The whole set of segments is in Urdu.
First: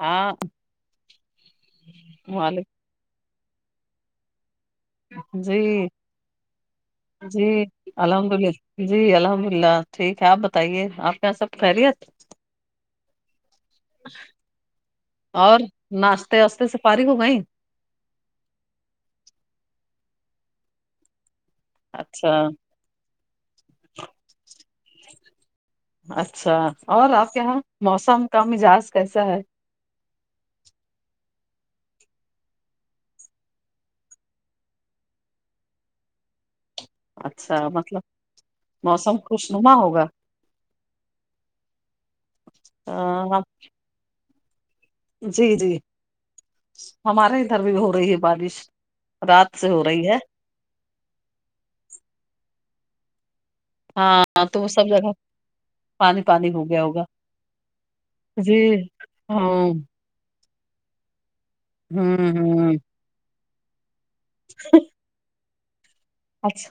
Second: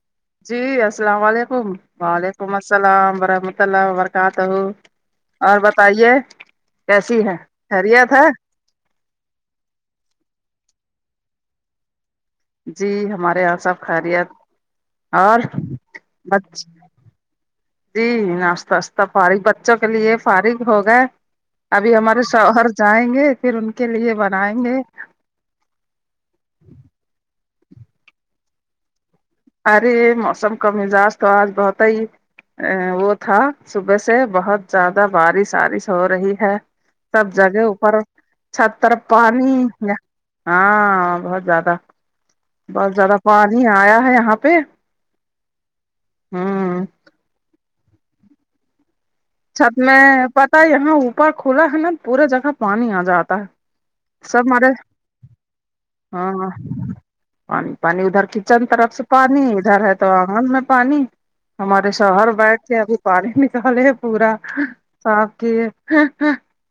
ہاں جی السلام علیکم وعلیکم السلام ورحمۃ اللہ وبرکاتہ جی اور بتائیے کیسی ہے جی خیریت ہے الحمد للہ جی الحمد اللہ ٹھیک ہے آپ بتائیے آپ کے یہاں سب خیریت جی ہمارے یہاں سب خیریت اور ناشتے بچ واستے سے فارغ ہو گئی جی ناشتہ استا فارغ بچوں کے لیے فارغ ہوگئے ابھی ہمارے اچھا شوہر جائیں گے پھر ان کے لیے بنائیں گے اچھا اور آپ کے یہاں موسم کا مزاج کیسا ہے ارے موسم کا مزاج تو آج بہت ہی ا وہ تھا صبح سے بہت زیادہ بارش آرش ہو رہی ہے سب جگہ اچھا اوپر مطلب چھتر موسم خوش پانی نما ہوگا ہاں بہت زیادہ بہت زیادہ ہاں پانی آیا ہے یہاں پہ جی جی ہوں ہمارے ادھر بھی ہو رہی ہے بارش رات سے چھت ہو میں رہی ہے پتا یہاں اوپر کھلا ہے نا پورے جگہ پانی آ جاتا ہے ہاں تو سب جگہ پانی ہاں پانی ہو گیا ہوگا پانی پانی ادھر جی کچن طرف سے پانی ہاں ہوں ادھر ہے تو آگن میں پانی ہمارے شوہر بیٹھ ہوں کے ابھی پانی نکالے ہے پورا صاف کی ہے اچھا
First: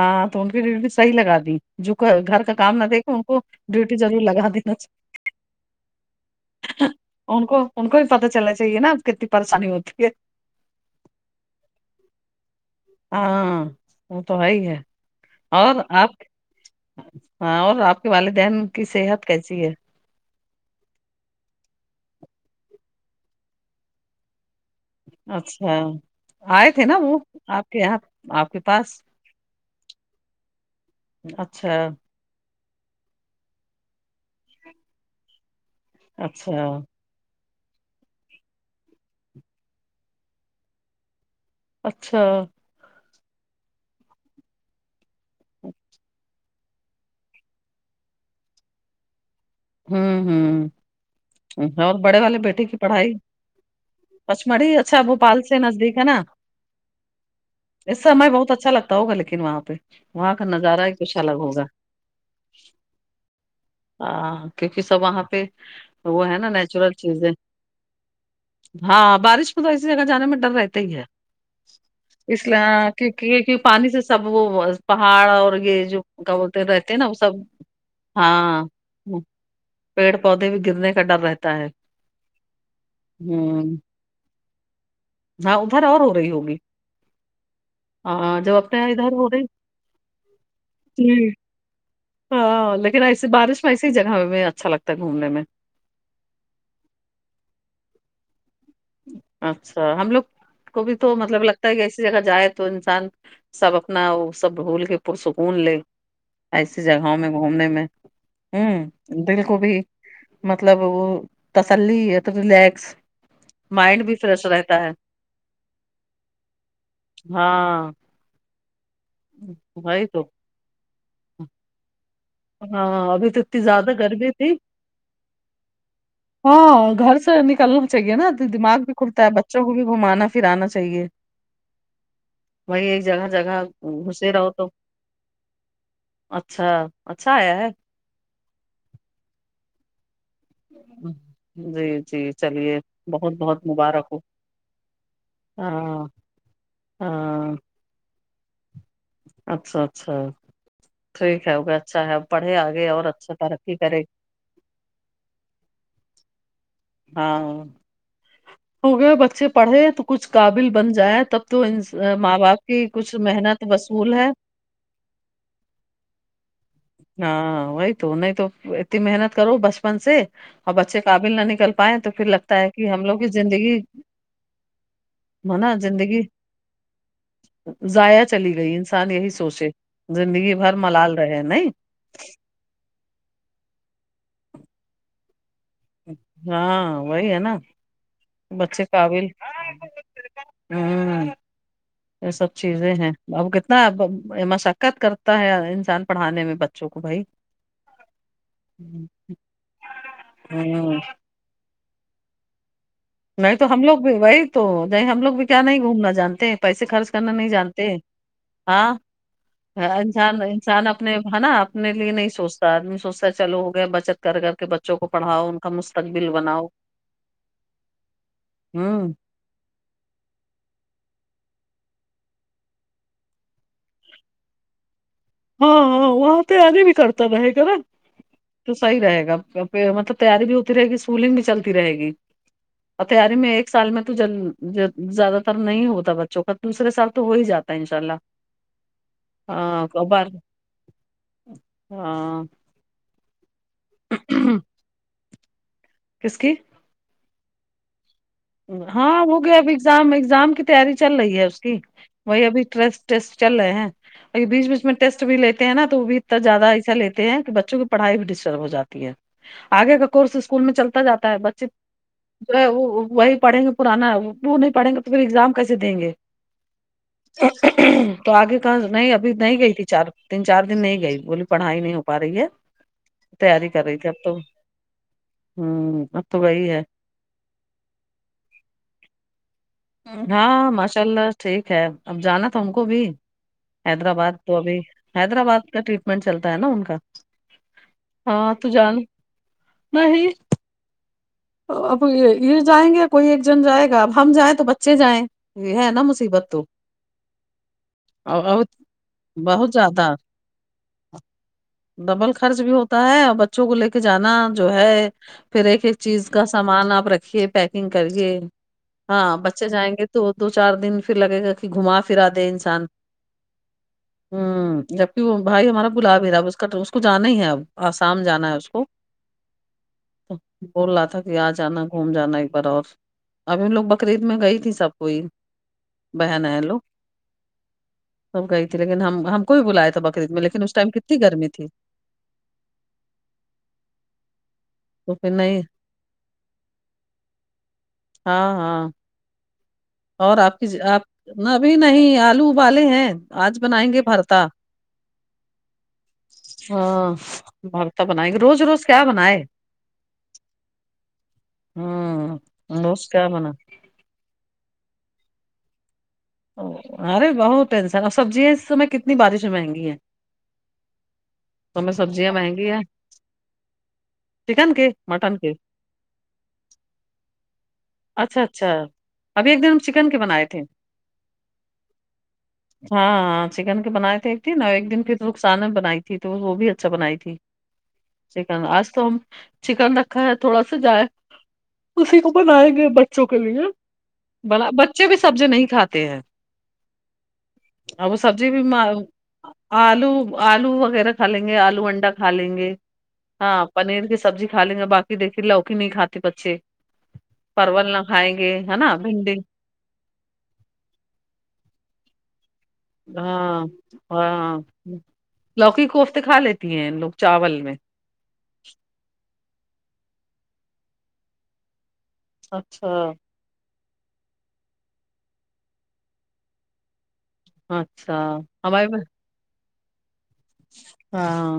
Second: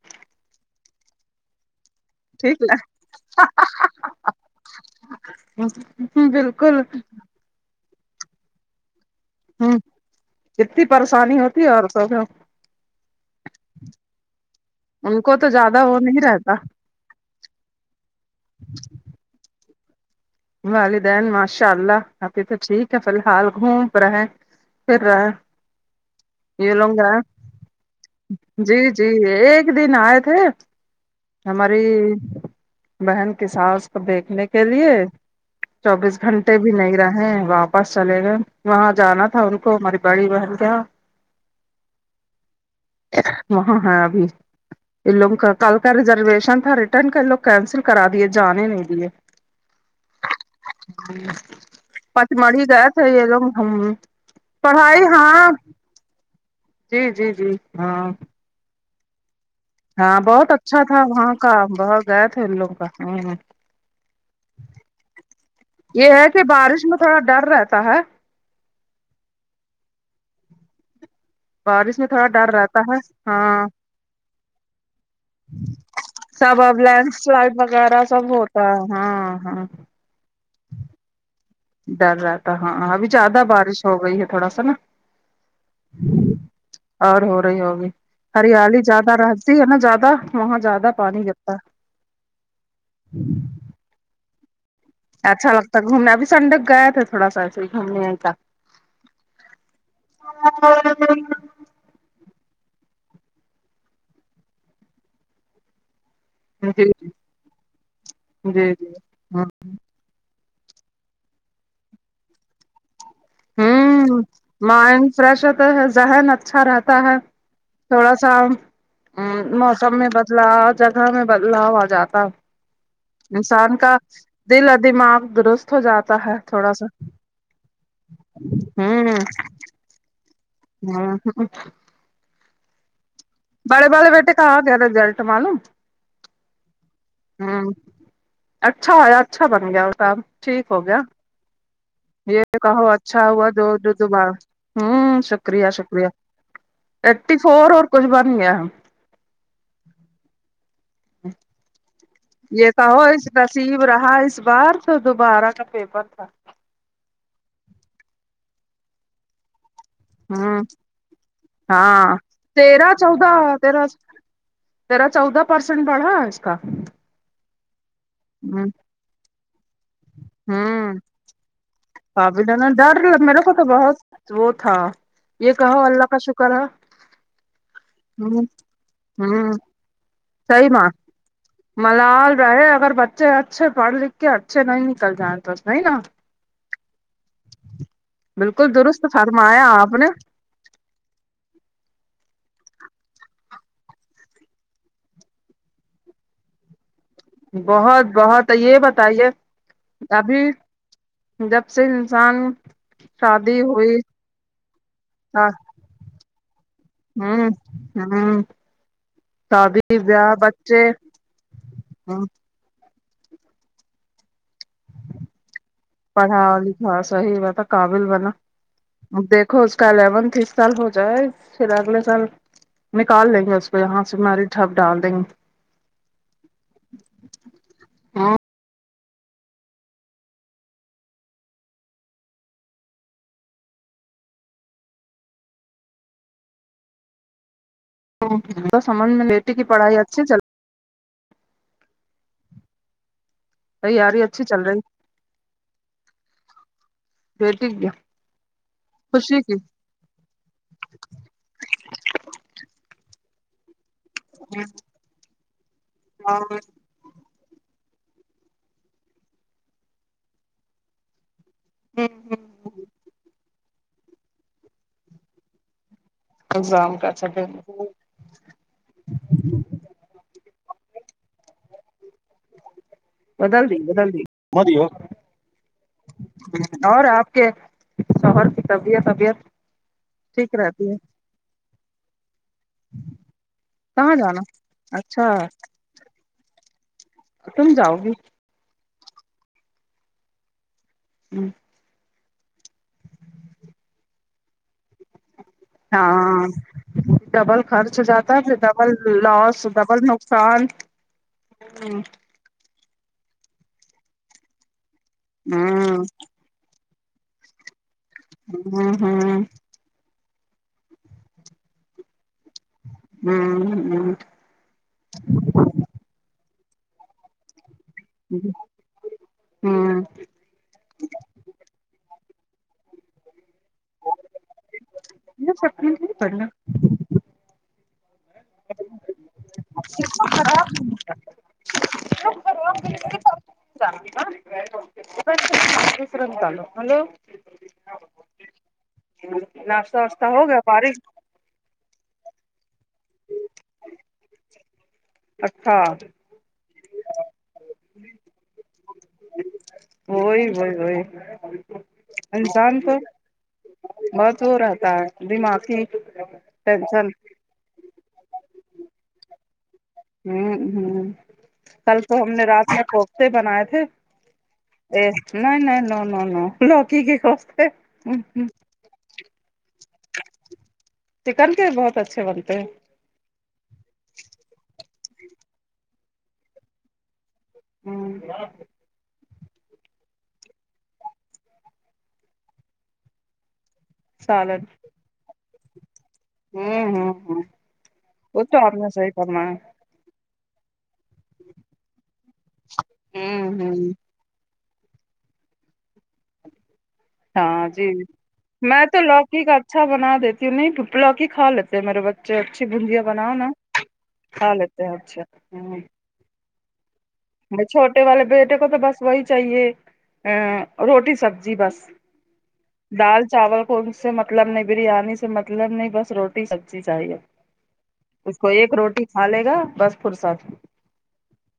ہاں تو ان کی ڈیوٹی بھی صحیح لگا دی جو گھر کا ٹھیک کام نہ دیکھے ان کو ڈیوٹی ضرور لگا دینا چاہی بالکل ان کو ان کو بھی پتا چلنا چاہیے نا کتنی پریشانی ہوتی ہے جتنی پریشانی ہوتی ہے اور سب ہاں وہ تو ہے ہی ہے ان کو تو زیادہ اور وہ آپ نہیں رہتا ہاں اور آپ کے والدین کی صحت کیسی ہے والدین ماشاء اللہ ابھی تو ٹھیک ہے فی الحال گھوم رہے پھر رہے اچھا آئے یہ تھے لوں نا گا وہ آپ کے یہاں آپ کے جی پاس جی ایک دن آئے تھے ہماری اچھا بہن کے ساس کو دیکھنے کے لیے چوبیس گھنٹے اچھا بھی نہیں رہے وہ آپ پاس چلے گئے وہاں جانا تھا ان کو ہماری بڑی بہن کے ہاں اچھا وہاں ہیں ابھی ان لوگوں کا کل کا ریزرویشن تھا رٹ ٹرن کر لو کینسل کرا دیے جانے نہیں دیے امم امم پت مڑی گیا تھا یہ لوگ ہم پچ مڑی اچھا پڑھائی بھوپال ہاں سے نزدیک ہے نا جی جی جی اس ہاں سمے بہت اچھا لگ تا ہوا لیکن وہاں پہ ہاں وہاں کا بہت اچھا نظارہ ہی تھا کچھ وہاں الگ کا ہوگا بہت گئے تھے ان لوگ کا امم امم ہاں کیونکہ سب وہاں پہ یہ وہ ہے کہ نا بارش نیچرل میں تھوڑا چیزیں ڈر رہتا ہے ہاں بارش میں تو ایسی جگہ جانے میں ڈر رہتا ہی ہے بارش میں تھوڑا اس ڈر لیے رہتا ہاں ہے کیونکہ ہاں پانی سے سب وہ پہاڑ اور یہ جو کیا سب بولتے اب رہتے نا لینڈ وہ سب سلائڈ وغیرہ سب ہاں ہوتا ہے امم ہاں ہاں پیڑ پودے بھی گرنے کا ڈر رہتا ہے ڈر رہتا ہاں ابھی زیادہ ہوں بارش ہو گئی ہے تھوڑا سا نا ہاں ادھر اور ہو رہی ہوگی اور ہو رہی ہوگی ہاں جب اپنے ہریالی یہاں ادھر زیادہ ہو رہی رہتی ہے نا زیادہ وہاں زیادہ پانی جی گرتا ہاں لیکن ایسی بارش میں ایسی ہی جگہ ہمیں اچھا لگ اچھا لگتا گھومنے ابھی سنڈے گئے تھے تھوڑا سا ایسے ہی گھومنے کا اچھا ہم لوگ کو بھی تو مطلب لک تا ایسی جگہ جائے تو انسان سب اپنا سب بھول کے پر سکون لے ایسی جی جگہوں میں گھومنے میں جی جی امم دل کو بھی مطلب وہ تسلی ایک ریلیکس مائنڈ بھی ہوں فریش رہتا ہے مائنڈ فریش ہوتا ہے ذہن اچھا رہتا ہے ہاں تھوڑا سا شام موسم وہی میں تو بدلاؤ جگہ میں بدلاؤ آجاتا ہاں ابھی تو اتنی انسان زیادہ کا گرمی تھی دل اور دماغ درست ہو جاتا ہے تھوڑا سا ہاں گھر نکلنا چاہیے نا دماغ بھی کھلتا ہے بچوں کو بھی گھومانا ہاں وہئی ہے ایک جگہ جگہ بڑے والے گھسے بیٹے کا رہو آ تو گیا ریسلٹ معلوم اچھا اچھا آیا امم ہے اچھا آیا اچھا بن گیا کام ٹھیک ہو گیا جی یہ تو چلیے کہو اچھا بہت ہوا بہت دو دو مبارک ہو دوبار امم ہاں شکریہ شکریہ ترٹھی ہاں فور اور کچھ بن گیا ہے اچھا اچھا ٹھیک ہے اب اچھا ہے اب یہ کہو اس نصیب رہا اس بار تو دوبارہ کا پیپر تھا ہاں ہو گیا بچے پڑھے تو کچھ ہوں قابل بن جائے تب تو ان ہاں ماں باپ کی تیرہ کچھ محنت وصول ہے تیرا چودہ پرسینٹ بڑھا اس کا ہاں وہی تو نہیں تو ہ اتنی محنت کرو بچپن سے اور بچے قابل نہ نکل پائے تو پھر پابی لگتا نا ہے کہ ڈر ہم لوگ کی میرے کو تو زندگی بہت وہ تھا یہ ہے نا کہو اللہ کا زندگی شکر ہے ضائع ہ چلی گئی انسان یہی ہوں سوچے زندگی صحیح بھر ماں ملال رہے نہیں ملال رہے اگر بچے اچھے پڑھ لکھ کے اچھے نہیں نکل جائیں تو وہی نا ہاں وہی ہے نا بالکل بچے درست قابل فرمایا آپ نے ہوں یہ سب چیزیں ہیں اب کتنا مشقت کرتا ہے انسان پڑھانے میں بچوں کو بھائی بہت بہت ہے یہ بتائیے ابھی ہوں جب سے انسان نہیں شادی تو ہم ہوئی لوگ بھی وہی تو نہیں ہم لوگ بھی کیا نہیں گھومنا جانتے پیسے خرچ کرنا نہیں ہوں جانتے ہوں ہاں شادی بیاہ انسان بچے انسان اپنے ہے نا اپنے لیے نہیں سوچ تو آدمی سوچتا ہے چلو ہو گیا بچت کر کے بچوں کو پڑھاؤ ان کا مس پڑھاو لکھاو صحیح بات ہے قابل بنا ہوں دیکھو اس کا الیونتھ اس سال ہو جائے پھر اگلے سال نکال لے گے اس کو یہاں سے مری حب ڈال دیں گے ہاں ہاں وہاں پہ آگے بھی کرتا رہے گا نا گے تو صحیح رہے گا مطلب تیاری بھی ہوتی رہے گی اسکولنگ بھی چلتی رہے گی اور تیاری میں ایک سال میں تو جیا جیا زیادہ تر نہیں ہوتا بچوں کا دوسرے سال تو ہو ہی جاتا ہے ان شاء تود سمجھ میں بیٹی کی پڑھائی اچھی بر چل ہاں تیاری اچھی چل رہی کس کی بیٹی کی ہاں خوشی ہوگیا بھی ایگزام ایگزام کی تیاری چل رہی ہے اس کی وہی ابھی ٹسٹ ٹیسٹ چل رہے ہیں ا بیچ بیچ میں ٹیسٹ بھی لیتے ہیں نا تو وہ بھی اتنا زیادہ ایسا لیتے تے ہیں کہ بچوں کی پڑھائی بھی ڈسٹرب ہو جاتی ہے آگے کا کورس اسکول میں چلتا جاتا ہے بچہ جو ہے وہی پڑھیں گے پرانا وہ نہیں پڑھیں گے تو پھر ایگزام کیسے دیں گے ایگزام کا اچھا کر سکیں تو آگے کہاں نہیں ابھی نہیں گئی تھی چار تین چار دن نہیں گئی بولی پڑھائی نہیں ہو پا رہی ہے تیاری بدل دی کر رہی تھی بدل اب تو دی ہوں اب تو وہی ہے اور آپ کے شوہر کی طبیعت طبیعت ٹھیک ہاں رہتی ہے ماشاء اللہ ٹھیک ہے اب جانا تھا ان کو بھی کہاں حیدرآباد جانا تو ابھی اچھا حیدرآباد کا ٹریٹمنٹ چلتا ہے نا ان کا تم جاؤ گی ہاں تو جان نہیں ہوں اب یہ جائیں گے یا کوئی ایک جنا جائے گا اب ہم جائیں تو بچے جائیں یہ ہے نا مصیبت ہاں تو ڈبل خرچ ہو جاتا ہے اور پھر اور ڈبل لاس بہت ڈبل زیادہ نقصان ہ ڈبل خرچ بھی ہوتا ہے اور بچوں کو لے کے جانا جو ہے پھر ایک ایک ہوں چیز کا سامان آپ رکھیے پیکنگ کریے ہاں بچ ے جائیں گے تو دو چار دن پھر لگے گا کہ گھما پھرا دے انسان ہوں ہوں ہوں جبکہ وہ بھائی ہمارا بلا بھی رہا ہے اب اس کا اس کو جانا ہی ہے اب آسام جانا ہے اس کو ہوں بول رہا تھا کہ آ جانا گھوم جانا ایک بار اور ابھی ان لوگ بکرید میں گئی تھی سب کوئی میرا سپریٹ ہی بہن پڑھا ہے لوگ سب گئی تھی لیکن ہم کو بھی بلایا تھا بکرید میں لیکن خراب اس ٹائم کتنی گرمی تھی [inaudible] تو پھر نہیں ترنت ڈالو ہلو ہاں ہاں ناشتہ واشتہ اور ہو آپ گیا کی ج- فارغ آپ ابھی نہیں آلو ابالے ہیں آج بنائیں گے بھرتا اچھا ہاں بھرتا بنائینگے روز روز کیا بنائے وہی وہی وہی ہوں انسان کو روز کیا بنا بس ہو رہتا ہے دماغ ہی [inaudible] ارے بہت ٹینشن اور سبزیاں اس سمے کتنی بارش میں مہنگی ہیں ہوں ہوں ہمیں کل تو ہم سبزیاں نے مہنگی رات میں ہیں کوفتے بنائے تھے چکن کے ا مٹن کے نہیں نہیں نو نو نو لوکی کے کوفتے اچھا اچھا ابھی ایک دن ہم چکن کے بنائے تھے چکن کے بہت اچھے بنتے ہیں ہاں ہاں چکن کے بنائے تھے ایک دن اور ایک دن پھر رخسانہ بنائی تھی تو وہ بھی اچھا بنائی تھی ہ چکن آج تو ہم چکن رکھا ہے تھوڑا سا جائے اسی کو بنائیں گے بچوں کے لیے سالن بڑا بچے بھی سبزی نہیں کھاتے ہیں ہوں ہ ہ ہاں وہ سبزی بھی تو آپ نے معلوم صحیح فرمایا آلو آلو وغیرہ کھا لیں گے آلو انڈا کھا لیں گے ہاں ہوں ہوں پنیر کی سبزی کھالیں گے باقی دیکھیے لوکی نہیں کھاتے بچے ہاں جی پرول نہ کھائیں گے ہے میں نا تو بھنڈی لوکی کا اچھا بنا دیتی ہوں نہیں لوکی کھا لیتے میرے ب اچھی اچھی بندیاں بناؤ نا ہاں کھا لیتے ہیں اچھا ہوں پھر کھا لیتی ہیں ان لوگ چاول میں چھوٹے والے بیٹے کو تو بس وہی چاہیے ا روٹی سبزی بس اچھا دال چاول ان سے مطلب نہیں بریانی سے مطلب نہیں بس روٹی سبزی چاہیے اچھا اس کو ایک ہمارے روٹی میں- کھا لے گا بس فرصت ہاں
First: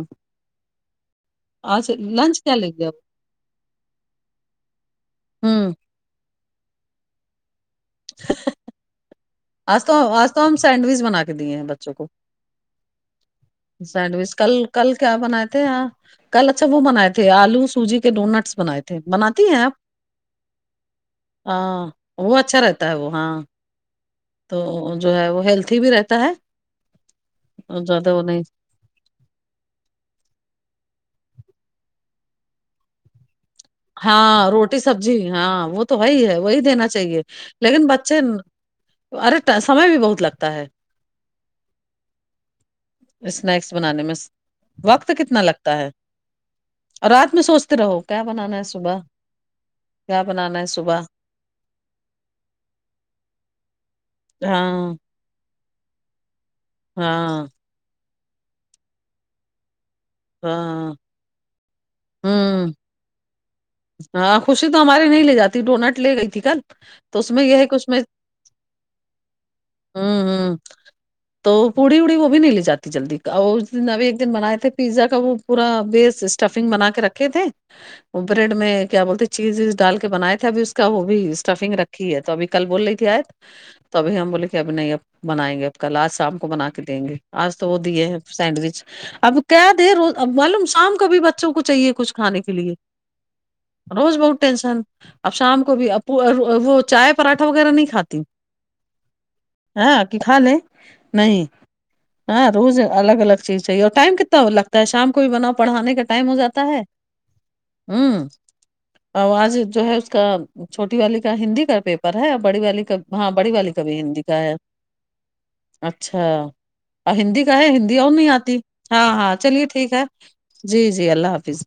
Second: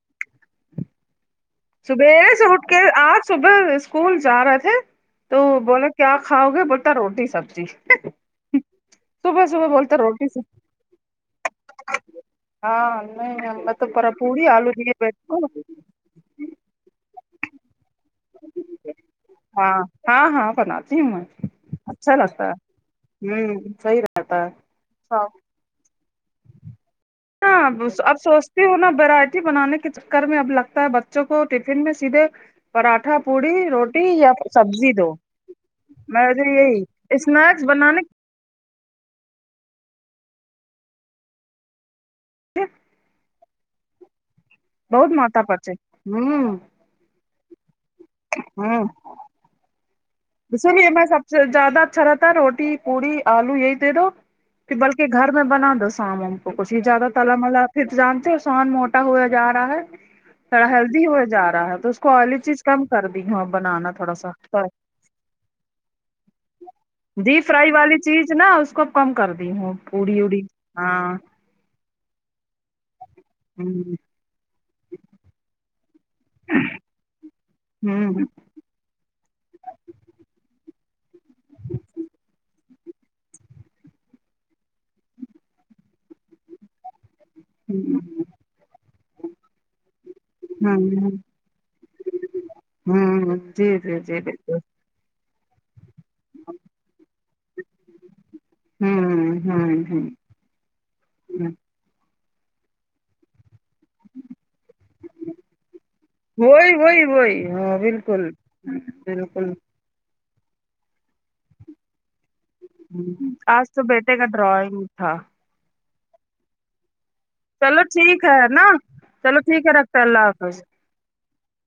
آج صبح لنچ سے کیا اٹھ لے کے گیا آج صبح اس کول جا رہے تھے تو وہ ہوں بولا کیا کھاؤ گے بولتا روٹی سبزی صبح صبح آج تو بولتا روٹی آج تو ہم سبزی سینڈوچ بنا کے دیے ہیں بچوں کو ہاں نہیں ہم سینڈوچ کل کل کیا بنائے تھے ا کل اچھا وہ بنائے تھے آلو سوجی کے ڈونٹس بنائے تھے بناتی ہیں ہاں آپ ہاں ہاں بناتی ہوں میں ہاں وہ اچھا رہتا ہے وہ ہاں ہوں صحیح رہتا ہے تو جو ہاں ہے وہ ہیلتھی بھی رہتا ہے ہاں اور زیادہ اب وہ نہیں سو نا ویرائٹی بنانے کے چکر میں اب لگتا ہے بچوں کو ٹفن میں سیدھے پراٹھا پوڑی رو ہاں روٹی سبزی ہاں وہ تو وہی میں ہے وہی یہی دینا چاہیے اسنیکس لیکن بنانے بچے ارے سمے بھی بہت لگتا ہے کے اسنیکس بنانے میں وقت بہت کتنا ماتا پرچے لگتا ہے ہوں رات میں سوچتے رہو کیا بنانا ہے صبح کیا بنانا اسس ہے لیے صبح میں سب سے زیادہ اچھا رہتا روٹی پوڑی آلو یہی دے دو کہ ہاں بلکہ گھر میں بنا دو سامن کو کچھ ہی زیادہ تالا ہاں ملا پھر جانتے سوحان موٹا ہویا جا رہا ہے تھوڑا ہاں ہیلدی ہویا جارہا ہے تو اویلی چیز ہوں کم کر دی ہوں بنانا تھوڑا سا ہاں خوشی تو ہمارے نہیں لے جاتی ڈونٹ لے گئی ٹھیک ہے تو اس میں ڈیپ یہ ہے فرائی کہ اس والی میں چیز نا اس کو کم کر دی پوڑی ہوں وڑی ہ ہاں تو پوڑی اڑی وہ بھی نی لے جات جلدی کا اور اس دن ہوں میں بھی ایک دن بنائے تھے پیزا کا وہ پورا بیس اسٹف فنگ بنا کے رکھے تھے ہوں اپ بڈ میں کیا بولتے چیز ڈال کے بنائے تھے ابھی اس کا وہ بھی اسٹفنگ رکھی ہے تو ابھی کل بول رہی تھی آئے تو ابھی ہم بولے کہ ابھی نہیں اب بنائیں گے اب کل آج شام کو بنا کے دیں گے آج تو وہ دیے ہے سینڈوچ اب کہہ دے رو معلوم شام کا بھی ب بچوں کو چاہیے کچھ کھانے کے لیے ہوں جی جی روز جی بہت بالکل ٹینشن اب شام کو بھی اب وہ چائے پراٹھا وغیرہ نہیں کھاتی ہوں ہوں ہ کہ ہوں کھا لے نہیں ہاں روز الگ الگ چیز چاہیے اور ٹائم کتتا لگتا ہے شام کو بھی بناؤ پڑھانے کا ٹائم ہو جاتا وہی ہے وہی وہی ہاں ہ بالکل بالکل آواز جو ہے اس کا چھوٹی والی کا ہندی کا پیپر ہے بڑی والی کا ہاں بڑی آج والی تو کا بھی بیٹے ہندی کا ہے ڈرائنگ تھا اچھا اور ہندی کا ہے چلو ہندی اور ٹھیک نہیں ہے آتی نا ہاں ہاں چلو چلیے ٹھیک رکھتے ہے اللہ حافظ جی جی اللہ حافظ